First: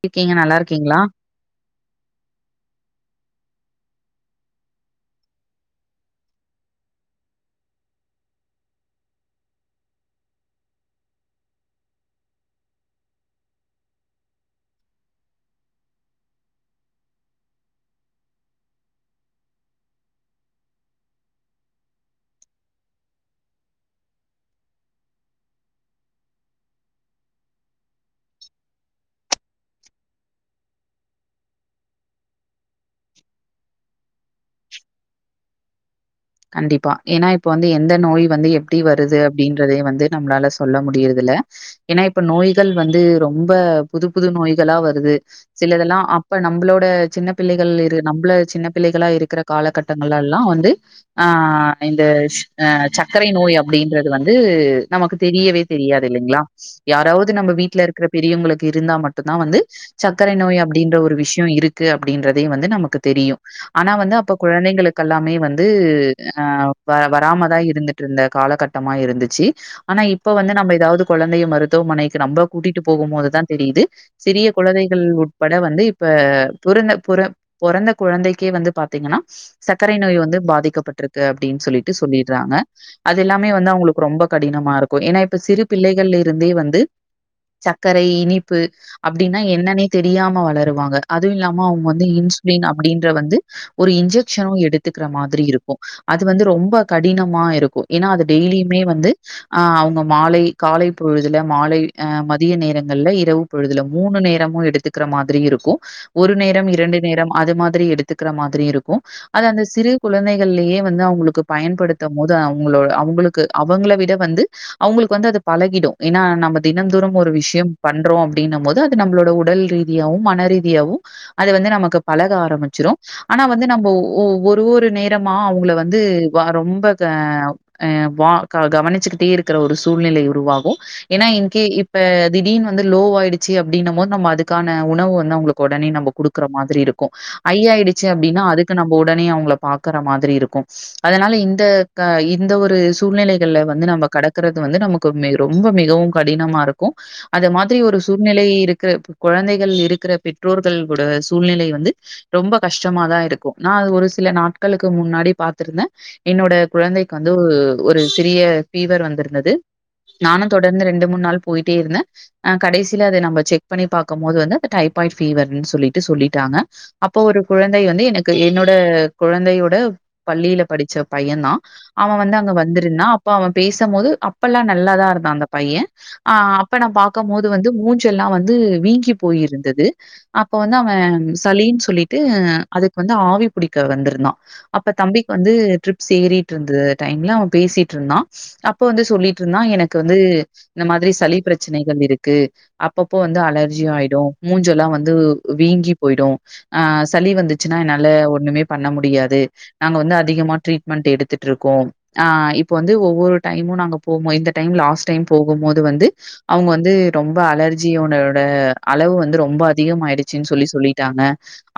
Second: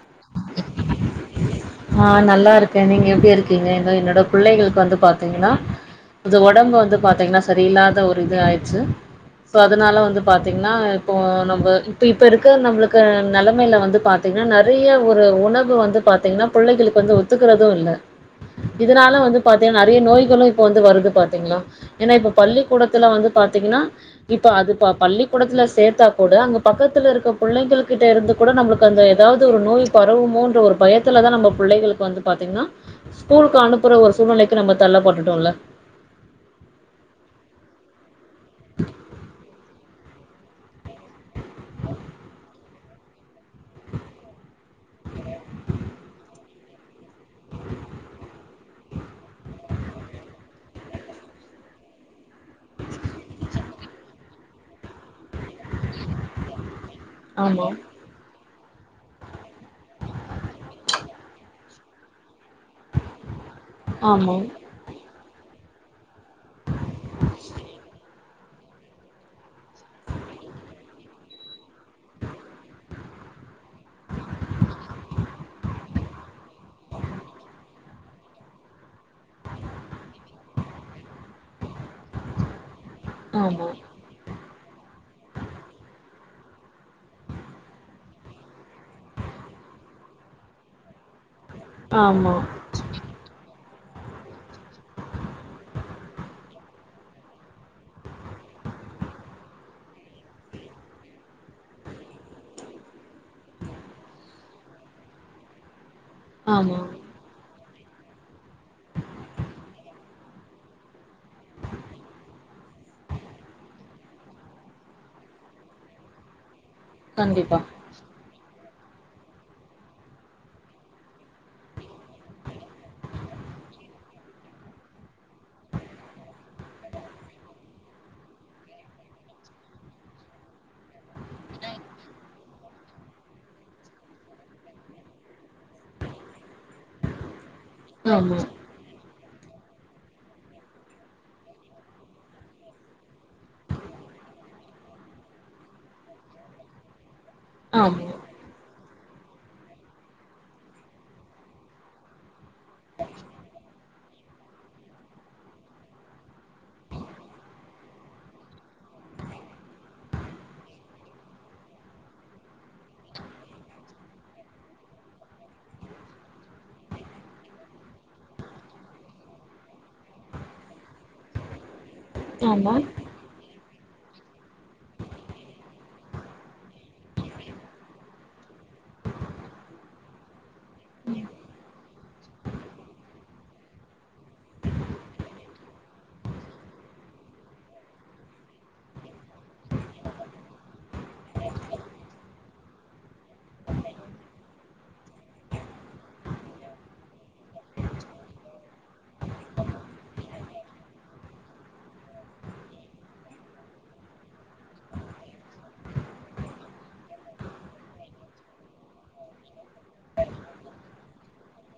இருக்கீங்க நல்லா இருக்கீங்களா நா நல்லா இருக்கே நீங்க எப்டி இருக்கீங்க இதோ என்னோட புள்ளைகளுக்கு வந்து பாத்தீங்கன்னா [unintelligible] ஒடம்பு வந்து பாத்தீங்கன்னா சரியில்லாத ஒரு இது ஆய்ச்சு சோ அதனால வந்து பாத்தீங்கன்னா இப்போ நம்ப இப்ப இப்ப இருக்க நம்பளுக்கு நெலமையில வந்து பாத்தீங்கன்னா நெ றைய ஒரு உணவு வந்து பாத்தீங்கன்னா புள்ளைகளுக்கு வந்து ஒத்துக்கிறது இல்ல இதனால வந்து பாத்தீனா நெறைய நோய்களு இப்ப வந்து வருது பாத்தீங்களா ஏன்னா இப்ப பள்ளிக்கூடத்துல வந்து பாத்தீங்கன்னா இப்ப அது ப பள்ளிக்கூடத்துல சேத்தா கூட அங்க பக்கத்துல இருக்க புள்ளைங்களுகிட்ட இருந்து கூட நம்பளுக்கு அந்த ஏதாவு து ஒரு நோய் பரவுமோன்ற ஒரு பயத்துலதா நம்ம புள்ளைகளுக்கு வந்து பாத்தீங்ன்னா ஸ்கூலுக்கு அனுப்புற ஒரு சூழ்நெலைக்கு நம்ம தள்ளப்பட்டுட்டோல்ல கண்டிப்பா ஏன்னா இப்ப வந்து எந்த நோய் வந்து எப்டி வருது அப்டின்றதே வந்து நம்ளால சொல்ல முடியறதுல்ல ஏன்னா இப்ப நோய்கள் வந்து ரொம்ப புது புது நோய்களா வருது சிலதெல்லா அப்ப நம்பளோட சின்ன பிள்ளைகள் இரு நம்பள சின்ன பிள்ளைகளா இருக்கிற காலகட்டங்கலேல்லா வந்து ஆ இந்த ஸ் அ சக்கரை நோய் அப்டின்றது வந்து நமக்கு தெரியவே தெரியாது இல்லிங்களா யாராவுது நம்ப ஆமா வீட்ல இருக்குற பெரியவங்களுக் கு இருந்தா மட்டுதா வந்து சக்கரை நோய் அப்டீன்ற ஒரு விஷ்ய இருக்கு அப்டின்றதே வந்து நமக் கு தெரியு ஆனா வந்து ஆமா அப்ப குழந்தைங்களுக்கெல்லாமே வந்து ஆ வ வராமதா இருந்துட்டு இருந்த காலகட்டமா இருந்துச்சி ஆனா இப்ப வந்து நம்ம ஏதாவுது கொழந்தைய மருத் துவமனைக்கு நம்பள கூட்டிட்டு போகும்மோதுதா தெரியுது சிறிய குழந்தைகள் உட்பட வந்து இப்ப புறந்த புற பொறந்த குழந்தைக்கே வந்து பாத்தீங்கன்னா சக்கரை நோய் வந்து பாதிக்கப்பட் டுருக்கு அப்டின்னு சொல்லிட்டு சொல்லிடுறாங்க அது எல்லாமே ஆமா வந்து அவுங்களுக்கு ரொம்ப க டினமா இருக்கு ஏன்னா இப்ப சிறு பிள்ளைகள்ல இருந்தே வந்து சக்கரை இனிப்பு அப்டின்னா என்னன்னே தெரியாம வளருவாங்க அத் துவு இல்லாம அவுங்க வந்து ஆமா இன்சுலின் அப்டின்ற வந்து ஒரு இன்ஜெக்ஷனு எடுத்துக்ற மாதிரி இரு கு அது வந்து ரொம்ப கடினமா இருக்கு ஏனா அது டெய்லிமே வந்து அ அவுங்க மாலை காலை பொழுதுல மாலை அ மதிய நேரங்கள்ல்ல இரவு பொழுதுல மூணு நேரமு எடுத்துக்கற மாதிரி இருக்கு ஒரு நேரம் ஆமா இரண்டு நேரம் அது மா திரி எடுத்துக்கற மாதிரி இருக்கு அது அந்த சிறு குழந்தை கள்லியே வந்து அவுங்குளுக்கு பயன்படுத்தம் மோது அவுங்ளோ அவுங்ளுக்கு அவுங்ள விட வந்து அவுங்களுக்கு வந்து அது பழகிடு ஏனா நம்ப தினம் தோறும் ஒரு கண்டிப்பா விஷ்யம் பண்றோ ப்டின்னம் மோது அது நம்ளோட உடல் ரீதியாவு மனரீதியாவு அது வந்து நமக்கு பழக ஆரமிச்சிரு ஆனா வந்து நம்போ ஒ ஒரு ஒரு நே ட்டம்மா அவுங்கள வந்து வ ரொம்ப க அ வா க கவனிச்சுக்கிட்டே இருக்கற ஒரு சூழ்நிலை உருவாகு ஏனா இன்கே இப்ப திடீன் வந்து லோ ஆயிடிச்சி அப்டின்னம்மோ நம்ம அதுக்கான உணவு வ அவுங்களுக் ஒடனே நம்போ குடுக்கற மாதிரி இருக்கு ஐய் ஆயிடுச்சு ஆமா அப்டினா அதுக்கு நம்போ உடனே அவு [unintelligible] க்கற மாதிரி இருக்கு அதனால இந்த க இந்த ஒரு சூழ்நிலைகள்ல வந்து நம்ப கடக்கறது வந்து நமக்கு மெ ரொம்ப மிகவும் கடினமாருக்கு அது மாதிரி ஒரு ஆமா சூழ்நிலை இரு க்கு ப்ப கொழந்தைகள் இருக்கற பெற்றோர்கள் கூட சூழ்நிலை வந்து ரொம்ப கஷ்டமா தா இருக்கு நா அத ஒரு சில நாட் ட்க்களுக்கு முன்னாடி பாத்திருந்தே என்னோட குழந்தைக்கு வந்து ஒ ஒரு சிறிய ஃபீவர் வந்திருந்தது நானு தொடர்ந்து ரெண்டு மூண் நாள் போயிட்டேருந்தே ஆ கடைசில அத நம்ப செக் பண்ணி பாக்கம் மோது வந்து அத டைப்பாய்ட் ஃபீவர்ன் சொல்லிட்டு சொல்லிட்டாங்க அப்போ ஒரு குழந்தை வந்து எனக்கு என்னோட குழந்தையோட பள்ளில படிச்ச பையந்தா அவ வந்து அங்க ஆமா வந்திருந்தா அப்ப அவ பேசம் மோது அப்பெல்லா நல்லாதா இருந்தா அந்த பைய அ அப்ப நா பாக்க மோது வந்து மூஞ்செல்லா வந்து வீங்கி போயிருந்தது அப்ப வந்து அவ சளின் சொல்லிட்டு அதுக்கு வந்து ஆவி புடிக் க வந்திருந்தா அப்ப தம்பிக் வந்து ட்ரிப்ஸ் ஏறிட்ருந்த டைம்ல அவ பேசிட்ருந்தா அப்ப வந்து சொல்லிட்ருந்தா எனக்கு வந்து இந்த மாதிரி சளி பிரச்சனைகள் இருக்கு அப்பப்போ வந்து அலர்ஜி ஆயிடு மூஞ்செல்லா வந்து வ்வ் வீங்கி போயிடு அ சளி வந்துச்சுன்னா என்னால ஒண்ணுமே பண்ண முடியாது நாங்க வந்து அதிகமா ட்ரீட்மெண்ட் எடுத்துட்ருக்கோ அ இப்ப வந்து ஒவ்வொரு டைமு நாங்க போம் மோ இந்த டைம் லாஸ் டைம் போகும்மோது வந்து அவுங்க வந்து ரொம்ப அலர்ஜியோடோட அளவு வந்து ரொம்ப அதிகமாயிடுச்சுன் சொல்லி சொல்லிட்டாங்க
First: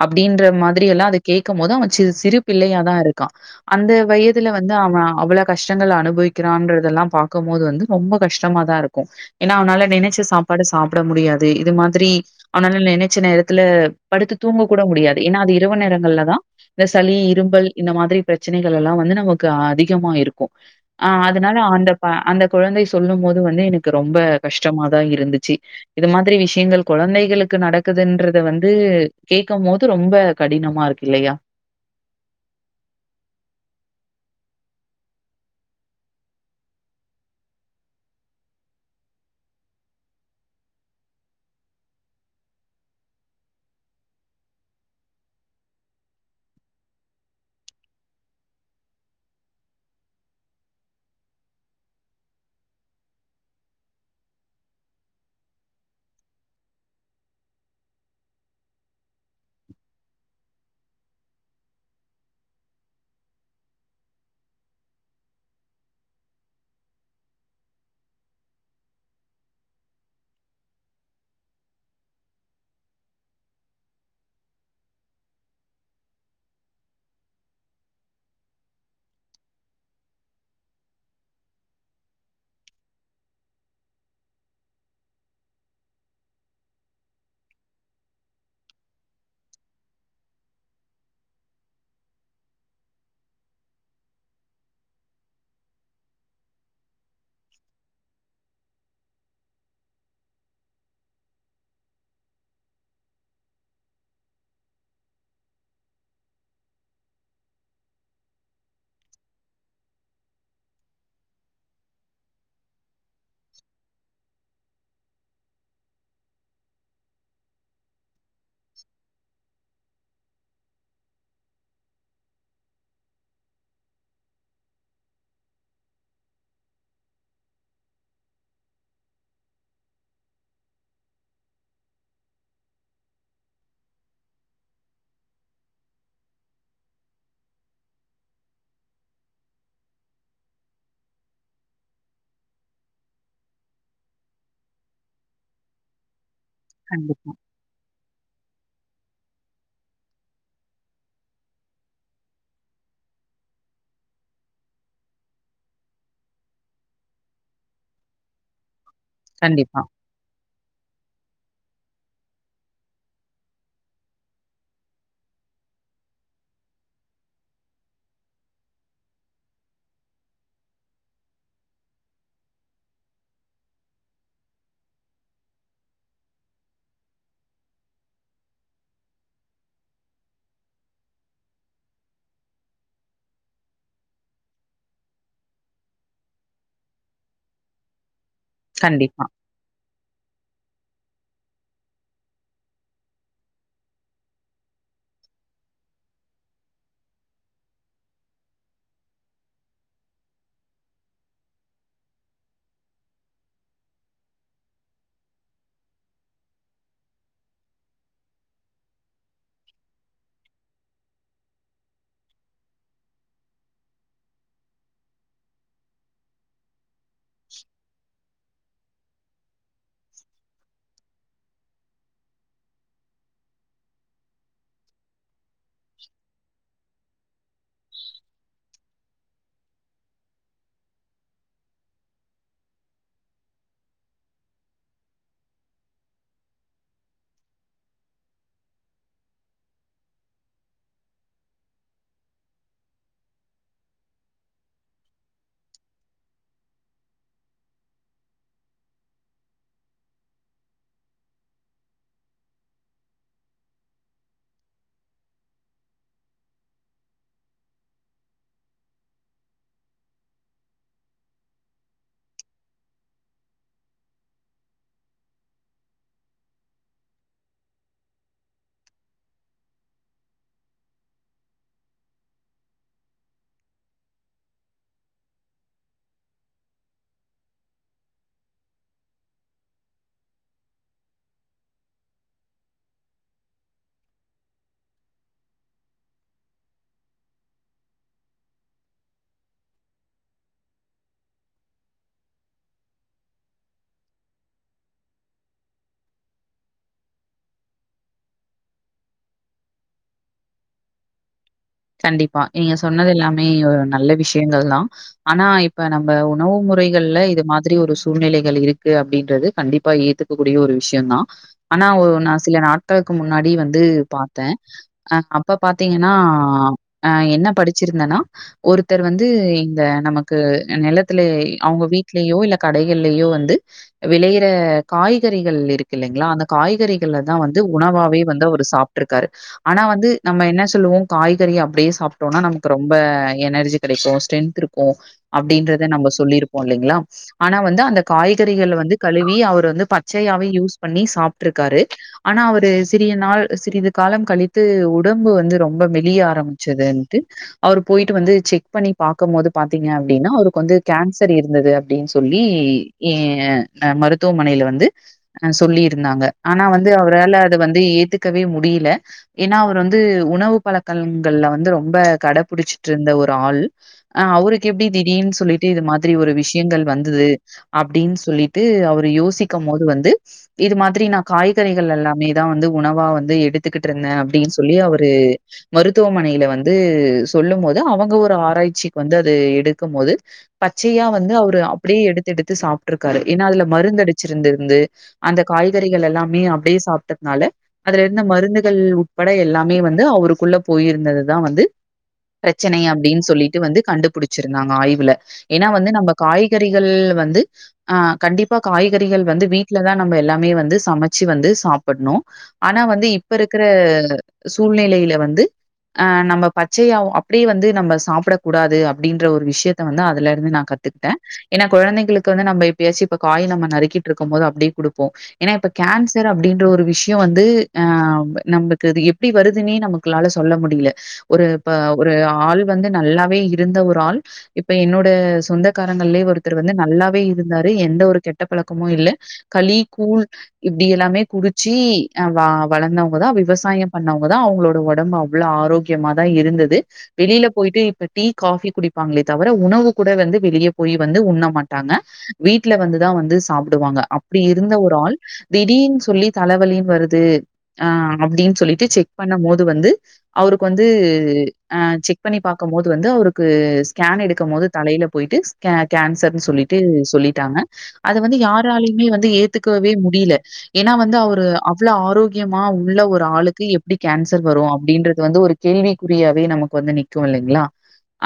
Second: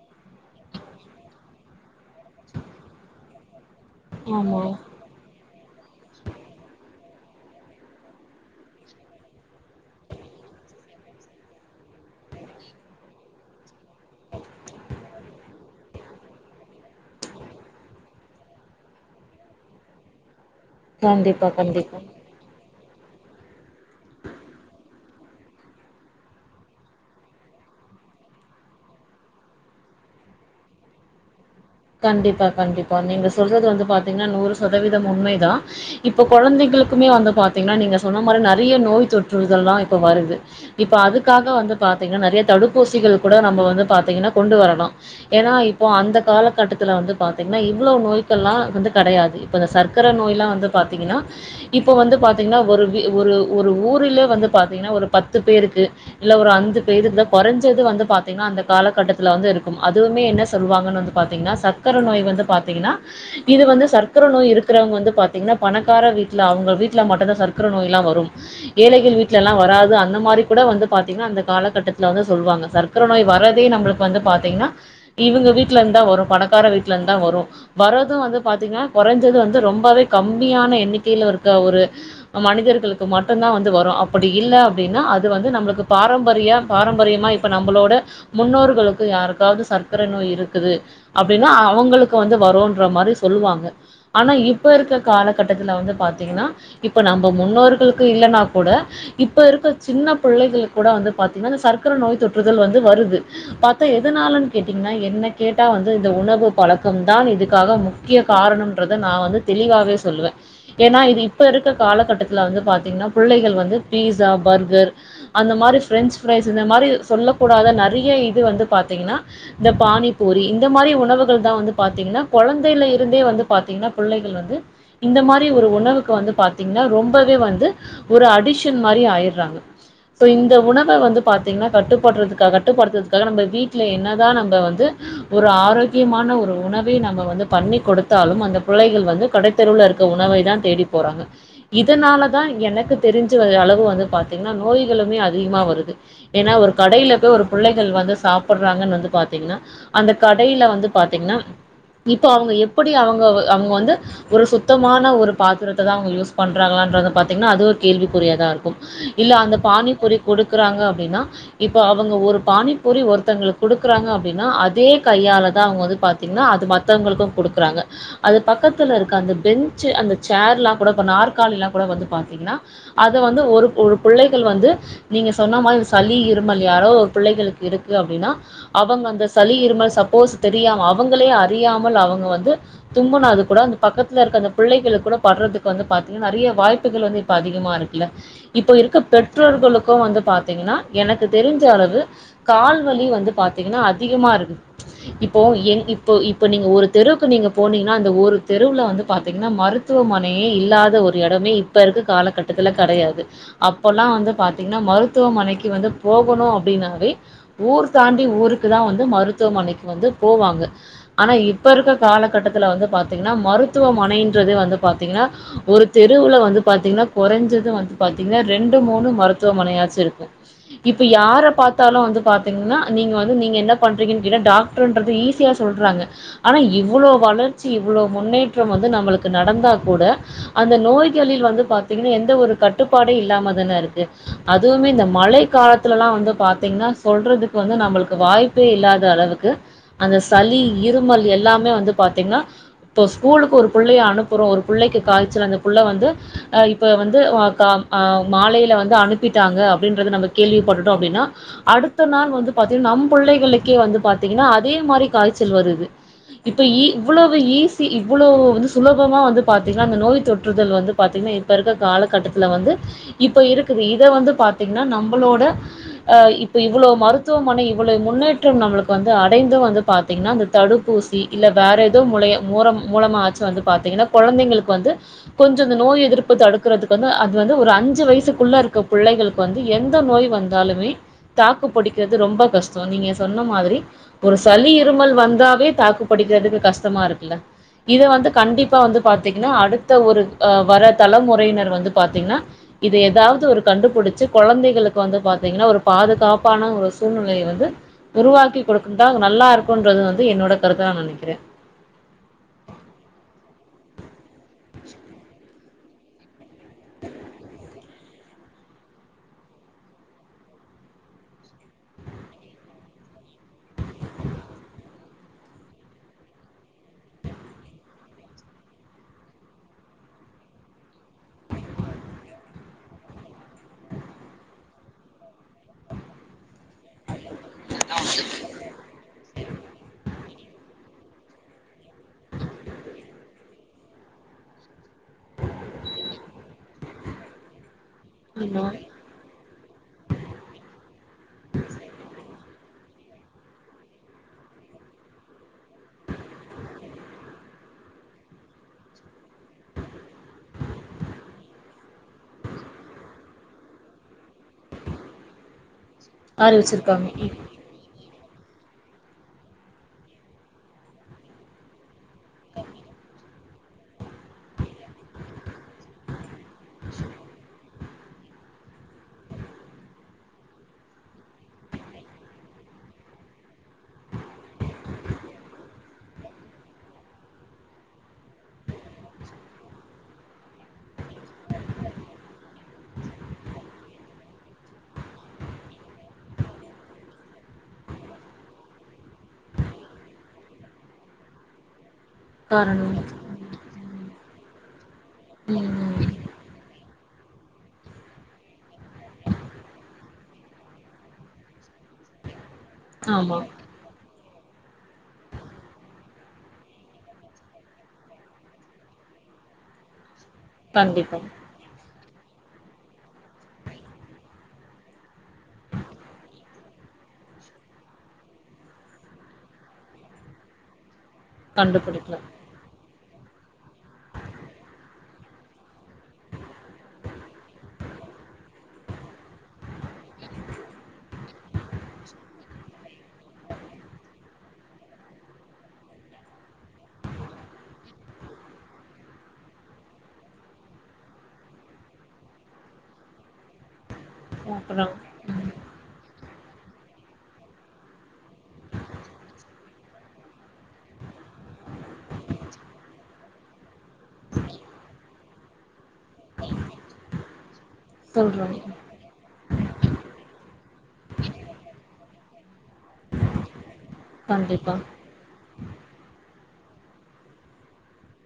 அப்டின்ற மாதிரி எல்லா அத கேக்கம்மோது அவுங்க ச்சு சிறு பிள்ளையாதா இருக்கா அந்த வயதுல ஆமா வந்து அவ அவ்ள கஷ்டங்கள் அனுபவிக்கிறான்றதெல்லா பாக்கம் மோது வந்து ரொம்ப கஷ்டமாதா இருக்கு ஏன்னா அவனால நினைச்ச சாப்பாட சாப்ட முடியாது இது மாதிரி அவனால நினைச்ச நேரத்துல படுத்து தூங்க கூட முடியாது ஏனா அது இரவு நேரங்கள்ல தா ந்த சளி இரும்பல் இந்த மாதிரி பிரச்சினைகள் எல்லா வந்து நமக்கு அதிகமாயிரு கு அ கண்டிப்பா அதனால அந்த கண்டிப்பா ப அந்த குழந்தை ஸ் சொல்லும் மோது வந்து எனுக்கு ரொம்ப கஷ்டமாதா இருந்துச்சி இது மாதிரி விஷ்யங்கள் குழந்தைகளுக்கு நடக்குதுன்றத வந்து கேக்க மோது ரொம்ப கடினமாருக்கு இல்லையா கண்டிப்பா கண்டிப்பா நீங்க சொல்றது வந்து பாத்தீங்னா நூறு சதவீதம் உண்மைதா இப்ப கொழந்தைங்களுக்குமே வந்து பாத்தீங்னா நீங்க சொன்ன மாரி நறைய நோய் தொற்றுதல்லா இப்ப வருது இப்ப அதுக்காக வந்து பாத்தீங்னா நெறைய தடுப்பூசிகள் கூட நம்ப வந்து பாத்தீங்கனா கொண்டு வரலா ஏனா இப்போ அந்த கால கட்டத்துல வந்து பாத்தீங்ன்னா இவ்ளோ நோய்க்கள்லா வந்து கெடையாது இப்ப இந்த சர்க்கர நோய்ல்லா வந்து பாத்தீங்கனா இப்ப வந்து பாத்தீங்ன்னா ஒரு வி ஒரு ஒரு ஊர்லே வந்து பாத்தீங்கனா ஒரு பத்து பேருக்கு இல்ல ஒரு அந்து பேதுக்குதா கொறஞ்சது வந்து பாத்தீங்னா அந்த காலகட்டத்துல வந்து இருக்கும் அதுவுமே என்ன சொல்வாங்கனு வந்து பாத்தீங்ன்னா சர்க்கர நோய் வந்து பாத்தீங்கனா இது வந்து சர்க்கர நோய் இருக்கறவங்க வந்து பாத்தீங்ன்னா பணக்கார வீட்ல அவுங்க வீட்ல மட்டுந்தா சர்க்கர நோய்ல்லா வரும் ஏழைகள் வீட்லெல்லா வராது அந்த மாரி கூட வந்து பாத்தீங்னா அந்த கால கட்டத்ல வந்து சொல்வாங்க சர்க்கர நோய் வரதே நம்புளுக்கு வந்து பாத்தீங்ன்னா இவுங்க வீ ட்லந்தா வரு பணக்கார வீட்லந்தா வரு வரது வந்து பாத்தீங்னா கொறஞ்சது வந்து ரொம்பவே கம்மியான எண்ணிக்கைல இருக்க ஒரு மனிதர்களுக்கு மட்டுந்தா வந்து வரு அப்படி இல்ல அப்டின்னா அது வந்து நம்புளுக்கு பாரம்பரிய பாரம்பரியமா இப்ப நம்பளோட முன்னோர்களுக்கு யாருக்காவ்து சர்க்கரை நோய் இரு க்குது அப்டின்னா அவங்களுக்கு வந்து வருன்ற மாரி சொல்லுவாங்க ஆனா இப்ப இருக்க காலகட்டத்துல வந்து பாத்தீங்கனா இப்ப நம்ப முன்னோர்கள்க்கு இல்லன்னா கூட இப்ப இருக்க சின்ன பிள்ளைகள் கூட வந்து பாத்தீனா ந்த சர்க்கர நோய் தொற்றுதல் வந்து வருது பாத்தா எதனாலன் கேட்டீங்ன்னா என்ன கேட்டா வந்து இந்த உணவு பழக்கம் தான் இதுக்காக முக்கிய காரணம்ன்றத நா வந்து தெளிவாவே சொல்லுவே ஏனா இது இப்ப இருக்க காலகட்டத்துல வந்து பாத்தீங்ன்னா புள்ளைகள் வந்து பீஸா பர்கர் அந்த மாரி ஃபிரஞ்ஃபரைஸ் இந்த மாரி சொல்லக்கூடாத நறைய து வந்து பாத்தீங்கன்னா இந்த பானி பூரி இந்த மாரி உணவுகள் தா வந்து பாத்தீங்கன்னா கொழந்தைல இருந்தே வந்து பாத்தீங்ன்னா பிள்ளைகள் வந்து இந்த மாரி ஒரு உணவுக்கு வந்து பாத்தீங்ன்னா ரொம்பவே வந்து ஒரு அடிஷன் மாரி ஆயிர்றாங்க சோ இந்த உணவ வந்து பாத்தீங்ன்னா கட்டுப்பட்றதுக்கா கட்டுப்படுத்ததுக்காக நம்ப வீட்ல என்னதா நம்ப வந்து ஒரு ஆரோக்கியமான ஒரு உணவே நம்ப வந்து பண்ணி கொடுத்தாலும் அந்த புள்ளைகள் வந்து கடைத்தெருவுல இருக்க உணவை தான் தேடி போறாங்க இதனாலதா எனக்கு தெரிஞ்ச வ அளவு வந்து பாத்தீங்ன்னா நோய்களுமே அதிகமா வருது ஏனா ஒரு கடையில கண்டிப்பா, போய் ஒரு புள்ளைகள் வந்து சா பட்றாங்கன் வந்து பாத்தீங்ன்னா அந்த கடையில வந்து பாத்தீங்ன்னா இப்போ அவுங்க எப்பிடி அவுங்க வ அவுங்க வந்து ஒரு சுத்தமான ஒரு பாத்திரத்த தா அவுங்க யூஸ் பண்றாங்களான்றத பாத்தீங்ன்னா அது ஒரு கேள்வி குறியாதா இரு க்கும் இல்ல அந்த கண்டிப்பா, பானி பூரி கொடு இருக்காங்க அப்டின்னா இப்ப அவங்க ஒரு பானிபுரி ஒருத்தங்களுக்கு குடுக்குறாங்க அப்டின்னா அது அதே கையால தா அவங்க வந்து பாத்தீங்கன்னா அது மத்தவங்களுக்கு குடுக்குறாங்க அது பக்கத்துல இருக்க அந்த பெஞ்சு அந்த சேர்ல்லா கூட நாற்காலியெல்லா கூட வந்து பாத்தீங்கன்னா அத வந்து ஒரு ஒரு பிள்ளைகள் வந்து நீங்க சொன்ன மாதிரி சளி இருமல் யாரோ ஒரு பிள்ளைகளுக்கு இருக்கு அப்படின்னா அவங்க அந்த சளி இருமல் சப்போஸ் தெரியாம அவங்களே அறியாமல் அவங்க வந்து தும்புனாது கூட அந்த பக்கத்துல இருக்க அந்த புள்ளைகளுக்கு கூட படுறதுக்கு வந்து பாத்தீங்கன்னா நெறைய வாய்ப்புகள் வந்து இப்ப அதிகமா இருக்குல்ல இப்போ இருக்க கண்டிப்பா, பெற்றோர்களுக்கும் வந்து பாார்த்தீங்கன்னா எனக்கு தெரிஞ்ச அளவு கால்வலி வந்து பார்த்தீங்கன்னா அது அதிகமா இருக்கு இப்போ எங் இப்போ இப்ப நீங்க ஒரு தெருவுக்கு நீங்க போனீங்கன்னா அந்த ஒரு தெருவுல வந்து பாார்த்தீங்கன்னா மருத்துவமனையே இல்லாத ஒரு இடமே இப்ப இருக்க காலகட்டத்துல கடையாது அப்பல்லா வந்து பாார்த்தீங்கன்னா மருத்துவமனைக்கு வந்து போகணும் அப்படின்னாவே ஊர் தாண்டி ஊருக்கு தான் வந்து மருத்துவமனைக்கு வந்து போவாங்க ஆனா இப்ப இருக்க காலகட்டத்தில வந்து பார்த்திங்கனா மருத்துவமனைன்றது வந்து பார்த்திங்கனா ஒரு தெருல வந்து பார்த்திங்ஙனா குறைஞ்சது வந்து பாத்தீங்கன்னா ரெண்டு மூணு மருத்துவமனையாச்சு இருக்கு இப்ப யார பார்த்தாலும் வந்து பாத்தீங்கன்னா நீங்க வந்து நீங்க என்ன பண்றீங்கனு கேட்டா டாக்டர்ன்றது ஈஸியா சொல்றாங்க ஆனா இவ்வளவு வளர்ச்சி இவ்ளவு முன்னேற்றம் வந்து நம்மளுக்கு நடந்தா கூட அந்த நோய்களில் வந்து பாத்தீங்கன்னா எந்த ஒரு கட்டுப்பாடே இல்லாம தானே இருக்கு அதுவுமே இந்த மழை காலத்துல எல்லாம் வந்து பாத்தீங்கன்னா சொல்றதுக்கு வந்து நம்மளுக்கு வாய்ப்பே இல்லாத அளவுக்கு அந்த சளி இருமல் எல்லாமே வந்து பாத்தீங்கன்னா இப்ப ஸ்கூலுக்கு ஒரு புள்ளைய அனுப்புறோம் ஒரு புள்ளைக்கு காய்ச்சல் அந்த புள்ளை வந்து இப்ப வந்து் ஆ மாலையில வந்து அனுப்பிட்டாங்க அப்படின்றது நம்ம கேள்விப்பட்டுட்டோம் அப்டின்னா அடுத்த நாள் வந்து நம் புள்ளைகளுக்கே வந்து பாத்தீங்கன்னா அதே மாரி காய்ச்சல் வருது இப்ப இ இவ்வளவு ஈசி இவ்வளவு வந்து சுலபமா வந்து பாத்தீங்கன்னா அ நோய் தொற்றுதல் வந்து பாத்தீங்கன்னா இப்ப இருக்க காலகட்டத்துல வந்து இப்ப இருக்குது இத வந்து பாத்தீங்கன்னா நம்மளோட அ இப்ப இவ்வளவு மருத்து மருத்துவமனை இவ்வளவு முன்னேற்றம் நம்மளுக்கு வந்து அடைந்துவந்து பார்த்தீங்கன்னா அந்த தடுப்பூசி இல்லை வேற ஏதோ முலைய மூம் மூலமாச்சும் வந்து பாார்த்தீங்கன்னா குழந்தைங்களுக்கு வந்து கொஞ்சம் இந்த நோய் எதிர்ப்பு தடுக்கறத்துக்கு வந்து அது வந்து ஒரு அஞ்சு வயசுக்குள்ள இருக்க புள்ளைகளுக்கு வந்து எந்த நோய் வந்தாலுமே தாக்குப்புடி ரொம்ப கஷ்டம் நீங்க சொன்ன மாரி ஒரு சளி இருமல் வந்தாவே தாக்கு படிக்கிறதுக்கு கஷ்டமா இருக்குல்ல இத வந்து கண்டிப்பா வந்து பாத்தீங்கன்னா அடுத்த ஒரு வர தலைமுறையினர் வந்து பாத்தீங்கன்னா இதை ஏதாவது ஒரு கண்டுபிடிச்சு குழந்தைகளுக்கு வந்து பாத்தீங்கன்னா ஒரு பாதுகாப்பான ஒரு சூழ்நிலையை வந்து உருவாக்கி கொடுக்கும் தா நல்லா இருக்கும்ன்றது வந்து என்னோட கருத்தா நான் நினைக்கிறே கண்டிப்பா நீங்க சொன்னது எல்லாமே ஒரு நல்ல விஸ் ங்கள் தான் ஆனா இ இப்ப நம்ம உணவு முறைகள்ல இது மாதிரி ஒரு சூழ்நிலைகள் இருக்கு அப்படின்றது கண்டிப்பா ஏத்துக்கக்கூடிய ஒரு விஷயம் தான் ஆனா நான் சில நாட்களுக்கு முன்னாடி வந்து பாத்தே அ அப்ப பாத்தீங்கன்னா ஆ என்ன படிச்சிருந்தேன்னா ஒருத்தர் வந்து இந்த நமக்கு நிலத்துல அவங்க வீடலேயோ இல்ல கடைகள்லயோ வந்து விளையற காய்கறிகள் இருக்கு இல்லைங்களா அந்த காய்கறி ல்ல தான் வந்து உணவாவே வந்து அவரு சாப்ட்டுருக்காரு ஆனா வந்து நம்ம என்ன சொல்லுவோம் காய் காய்கறி அப்படியே சாப்ட்டோம்னா நமக்கு ரொம்ப எனர்ஜி கிடைக்கும் ஸ்ட்ரென்த் இருக்கும் அப்படின்றத நம்ம சொல்லிருப்போம் இல்லைங்களா ஆனா வந்து அந்த ஆமா. காய்கறிகளை வந்து கழுவி அவர் வந்து பச்சையாவே யூஸ் பண்ணி சாப்ட்டுருக்காரு ஆனா அவரு சிறிய நாள் சிறிது காலம் கழித்து உடம்பு வந்து ரொம்ப மெளியா ஆரமிச்சதுஇண்டு அவர் போய்ட்டு வந்து செக் பண்ணி பாக்கும் போது பாத்திங்ங அப்டின்னா அவருக்கு வந்து கேன்ஸர் இருந்தது அப்டின்னு சொல்லி ஏ மருத்துவமனைல வந்து சொல்லி இருந்தாங்க ஆனா வந்து அறிவிச்சிருக்காங்க. அவரால அதை வந்து ஏத்துக் கவே முடியல ஏன்னா அவர் வந்து உணவு பழக்க ங்கள் வந்து ரொம்ப கடபிடிச்சிட்டு இருந்த ஒரு ஆள் அ அவருக்கு எப்படி திடீர்னு சொல்லிட்டு இது மாதிரி ஒரு விஷயங்கள் வந்தது அப்படின்னு சொல்லிட்டு அவரு யோசிக்கும் போது வந்து இது மாதிரி நான் காய்கறிகள் எல்லாமேதான் வந்து உணவா வந்து எடுத்துக்கிட்டு இருந்தேன் அப்படின்னு சொல்லி அவரு மருத் மருத்துவமனைல வந்து சொல்லும் போது அவங்க ஒரு ஆராய்ச்சிக்கு வந்து அது எடுக்கும் போது பச்சையா வந்து அவரு அப்படியே எடுத்து எடுத்து சாப்ட்டு இருக்காரு ஏன்னா அதுல மருந்து அடிச்சிருந்திருந்து அந்த காய்கறிகள் எல்லாமே அப்படியே சாப்ட்டதுனால அதுல இருந்து மருந்துகள் உட்பட எல்லாமே வந்து அவருக்குள்ள போயிருந்ததுதான் வந்து பிரச்சனை காரணம் அப்படின்னு சொல்லிட்டு வந்து கண்டுபுடிச் வச்சிருந்தாங்க ஆய்வில்ல ஏன்னா வந்து நம்ம ம். காய்கறிகள் வந்து ஆ கண்டிப்பா காய்கறிகள் வந்து வீட்லதான் நம்ம எல்லாமே வந்து சமச்சு வந்து சாப்டணும் ஆனா வந்து இப்ப ஆமா. இருக்கிற சூழ்நிலையில வந்து ஆ நம்ம பச்சையாவு அப்படியே வந்து நம்ம சாப்பிடக் கூடாது அப்படின்ற ஒரு விஷயத்த வந்து அதுல நா கத்துக்கிட்டே கண்டிப்பா. ஏனா கொழந்தைகளுக் கு வந்து நம்ம எப்பயாச்சு இப்ப காய் நம்ம நருக்கிட்ருக்கு போது அப்டியே குடுப்போ ஏனா இப்ப கேன்ஸர் அப்டின்ற ஒரு விஷ்யோ வந்து அ நம்ளுக் அது எப்டி வருதுன்னே நமக்குளால சொல்ல முடில ஒரு இப்ப ஒரு கண்டுபிடிக்கல. ஆள் வந்து நல்லாவே இருந்த ஒரு ஆள் இப்ப என்னோட சொந்தக்காரங்கள்லே ஒருத்தர் வந்து நல்லாவே இருந்தாரு எந்த ஒரு கெட்ட பழக்கமு இல்ல களி கூழ் இப்டி எல்லாமே குடிச்சு அ வ வளந்தவங்கதா விவசாயோ பண்ணவங்கதா அவங்களோட ஒடம்பு அவ்வளவு ஆரோக்கியமாதா இருந்தது வெளியில போயிட்டு இப்ப டீ காபி குடிப்பாங்களே தவிர உணவு கூட வந்து வெளியே போய் வந்து உண்ண மாட்டாங்க வீட்டுல வந்துதா வந்து சாப்பிடுவாங்க. அப்படி இருந்த அப்புறம் ஒரு ஆள் திடீன்னு சொல்லி தலவலியும் வருது ஆ அப்படின்னு சொல்லிட்டு செக் பண்ணம் போது வந்து அவருக்கு வந்து அ செக் பண்ணி பாக்கம் போது வந்து அவருக்கு ஸ்கேன் எடுக்கும் போது தலையில போயிட்டு கே -கேன்சர்ன்னு சொல்லிட்டு சொல்லிட்டாங்க. அத வந்து சொல்றோம். யாராலயுமே வந்து ஏத்துக்கவே முடியல ஏன்னா வந்து அவரு அவ்வள ஆரோக்கியமா உள்ள ஒரு ஆளுக்கு எப்படி கேன்சர் வரு கண்டிப்பா. அப்படின்ற ஒரு கேள்விக்குறியாவே நமக்கு வந்து நிக்கு இல்லைங்களா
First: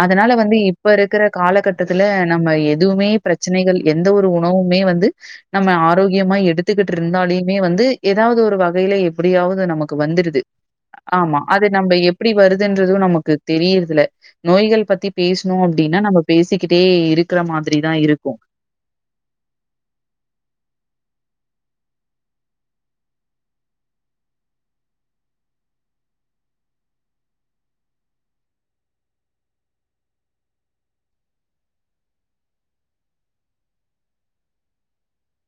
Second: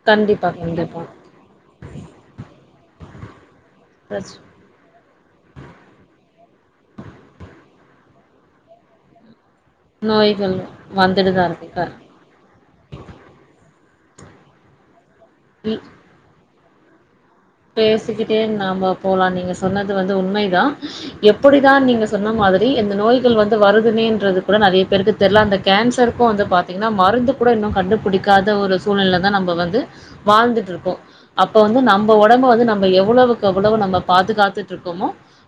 அதனால கண்டிப்பா, வந்து இப்ப கண்டிப்பா. இருக்கிற காலகட்டத்துல நம்ம எது எதுமே பிரச் பிரச்சனைகள் எந்த ஒரு பிரச் உணவுமே வந்து நம்ம ஆரோக்கியமா எடுத்துக்கிட்டு இருந்தாலியுமே வந்து ஏதாது ஒரு வகையில எப்படியாவது அது நமக்கு வந்துருது நோய்கள் வந்துட்டு ஆமா. தான் அது இருக்கு. க நம்ப எப்படி வருதுன்றது நமக்கு தெரியறதுல நோய்கள் பத்தி பேசணு இ அப்படின்னா நம்ம பேசி கிட்டே இருக் பேசிக்கிட்டே நாம போலாம் நீங்க சொன்னது வந்து உண்மைதா. எப்டிதா நீங்க சொன்ன மாதிரி இந்த நோய்கள் வந்து வருதுனேன்றது கூட நெறைய பேருக்கு தெரியல அந்த கேன்சருக்கு வந்து பாத்தீங்கன்னா மருந்து கூட இன்னு கண்டுபிடிக்காத ஒரு சூழ்நிலைல தா நம்ம வந்து வாழ்ந்துட்டு இருக்கோ அப்ப வந்து நம்ம நம்ம உடம்ப வந்து நம்ம எவ்வளவுக்குஅவ்வளவு நம்ம பாதுகாத்துட்டு இருக்கோமோ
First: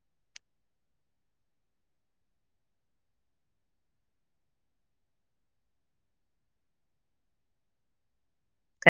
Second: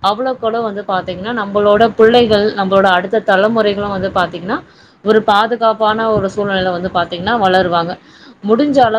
அவ்வளவுக்கவ்வளவுவந்து பாத்தீங்கன்னா நம்மளோட பிள்ளைகள் நம்மளோட அடுத்த தலைமுறைகளும் வந்து பாத்தீங்கன்னா ஒரு பாதுகாப்பான ஒரு சூழ்நிலை வந்து பாத்தீங்கன்னா வளருவாங்க முடிஞ்ச அளவுக்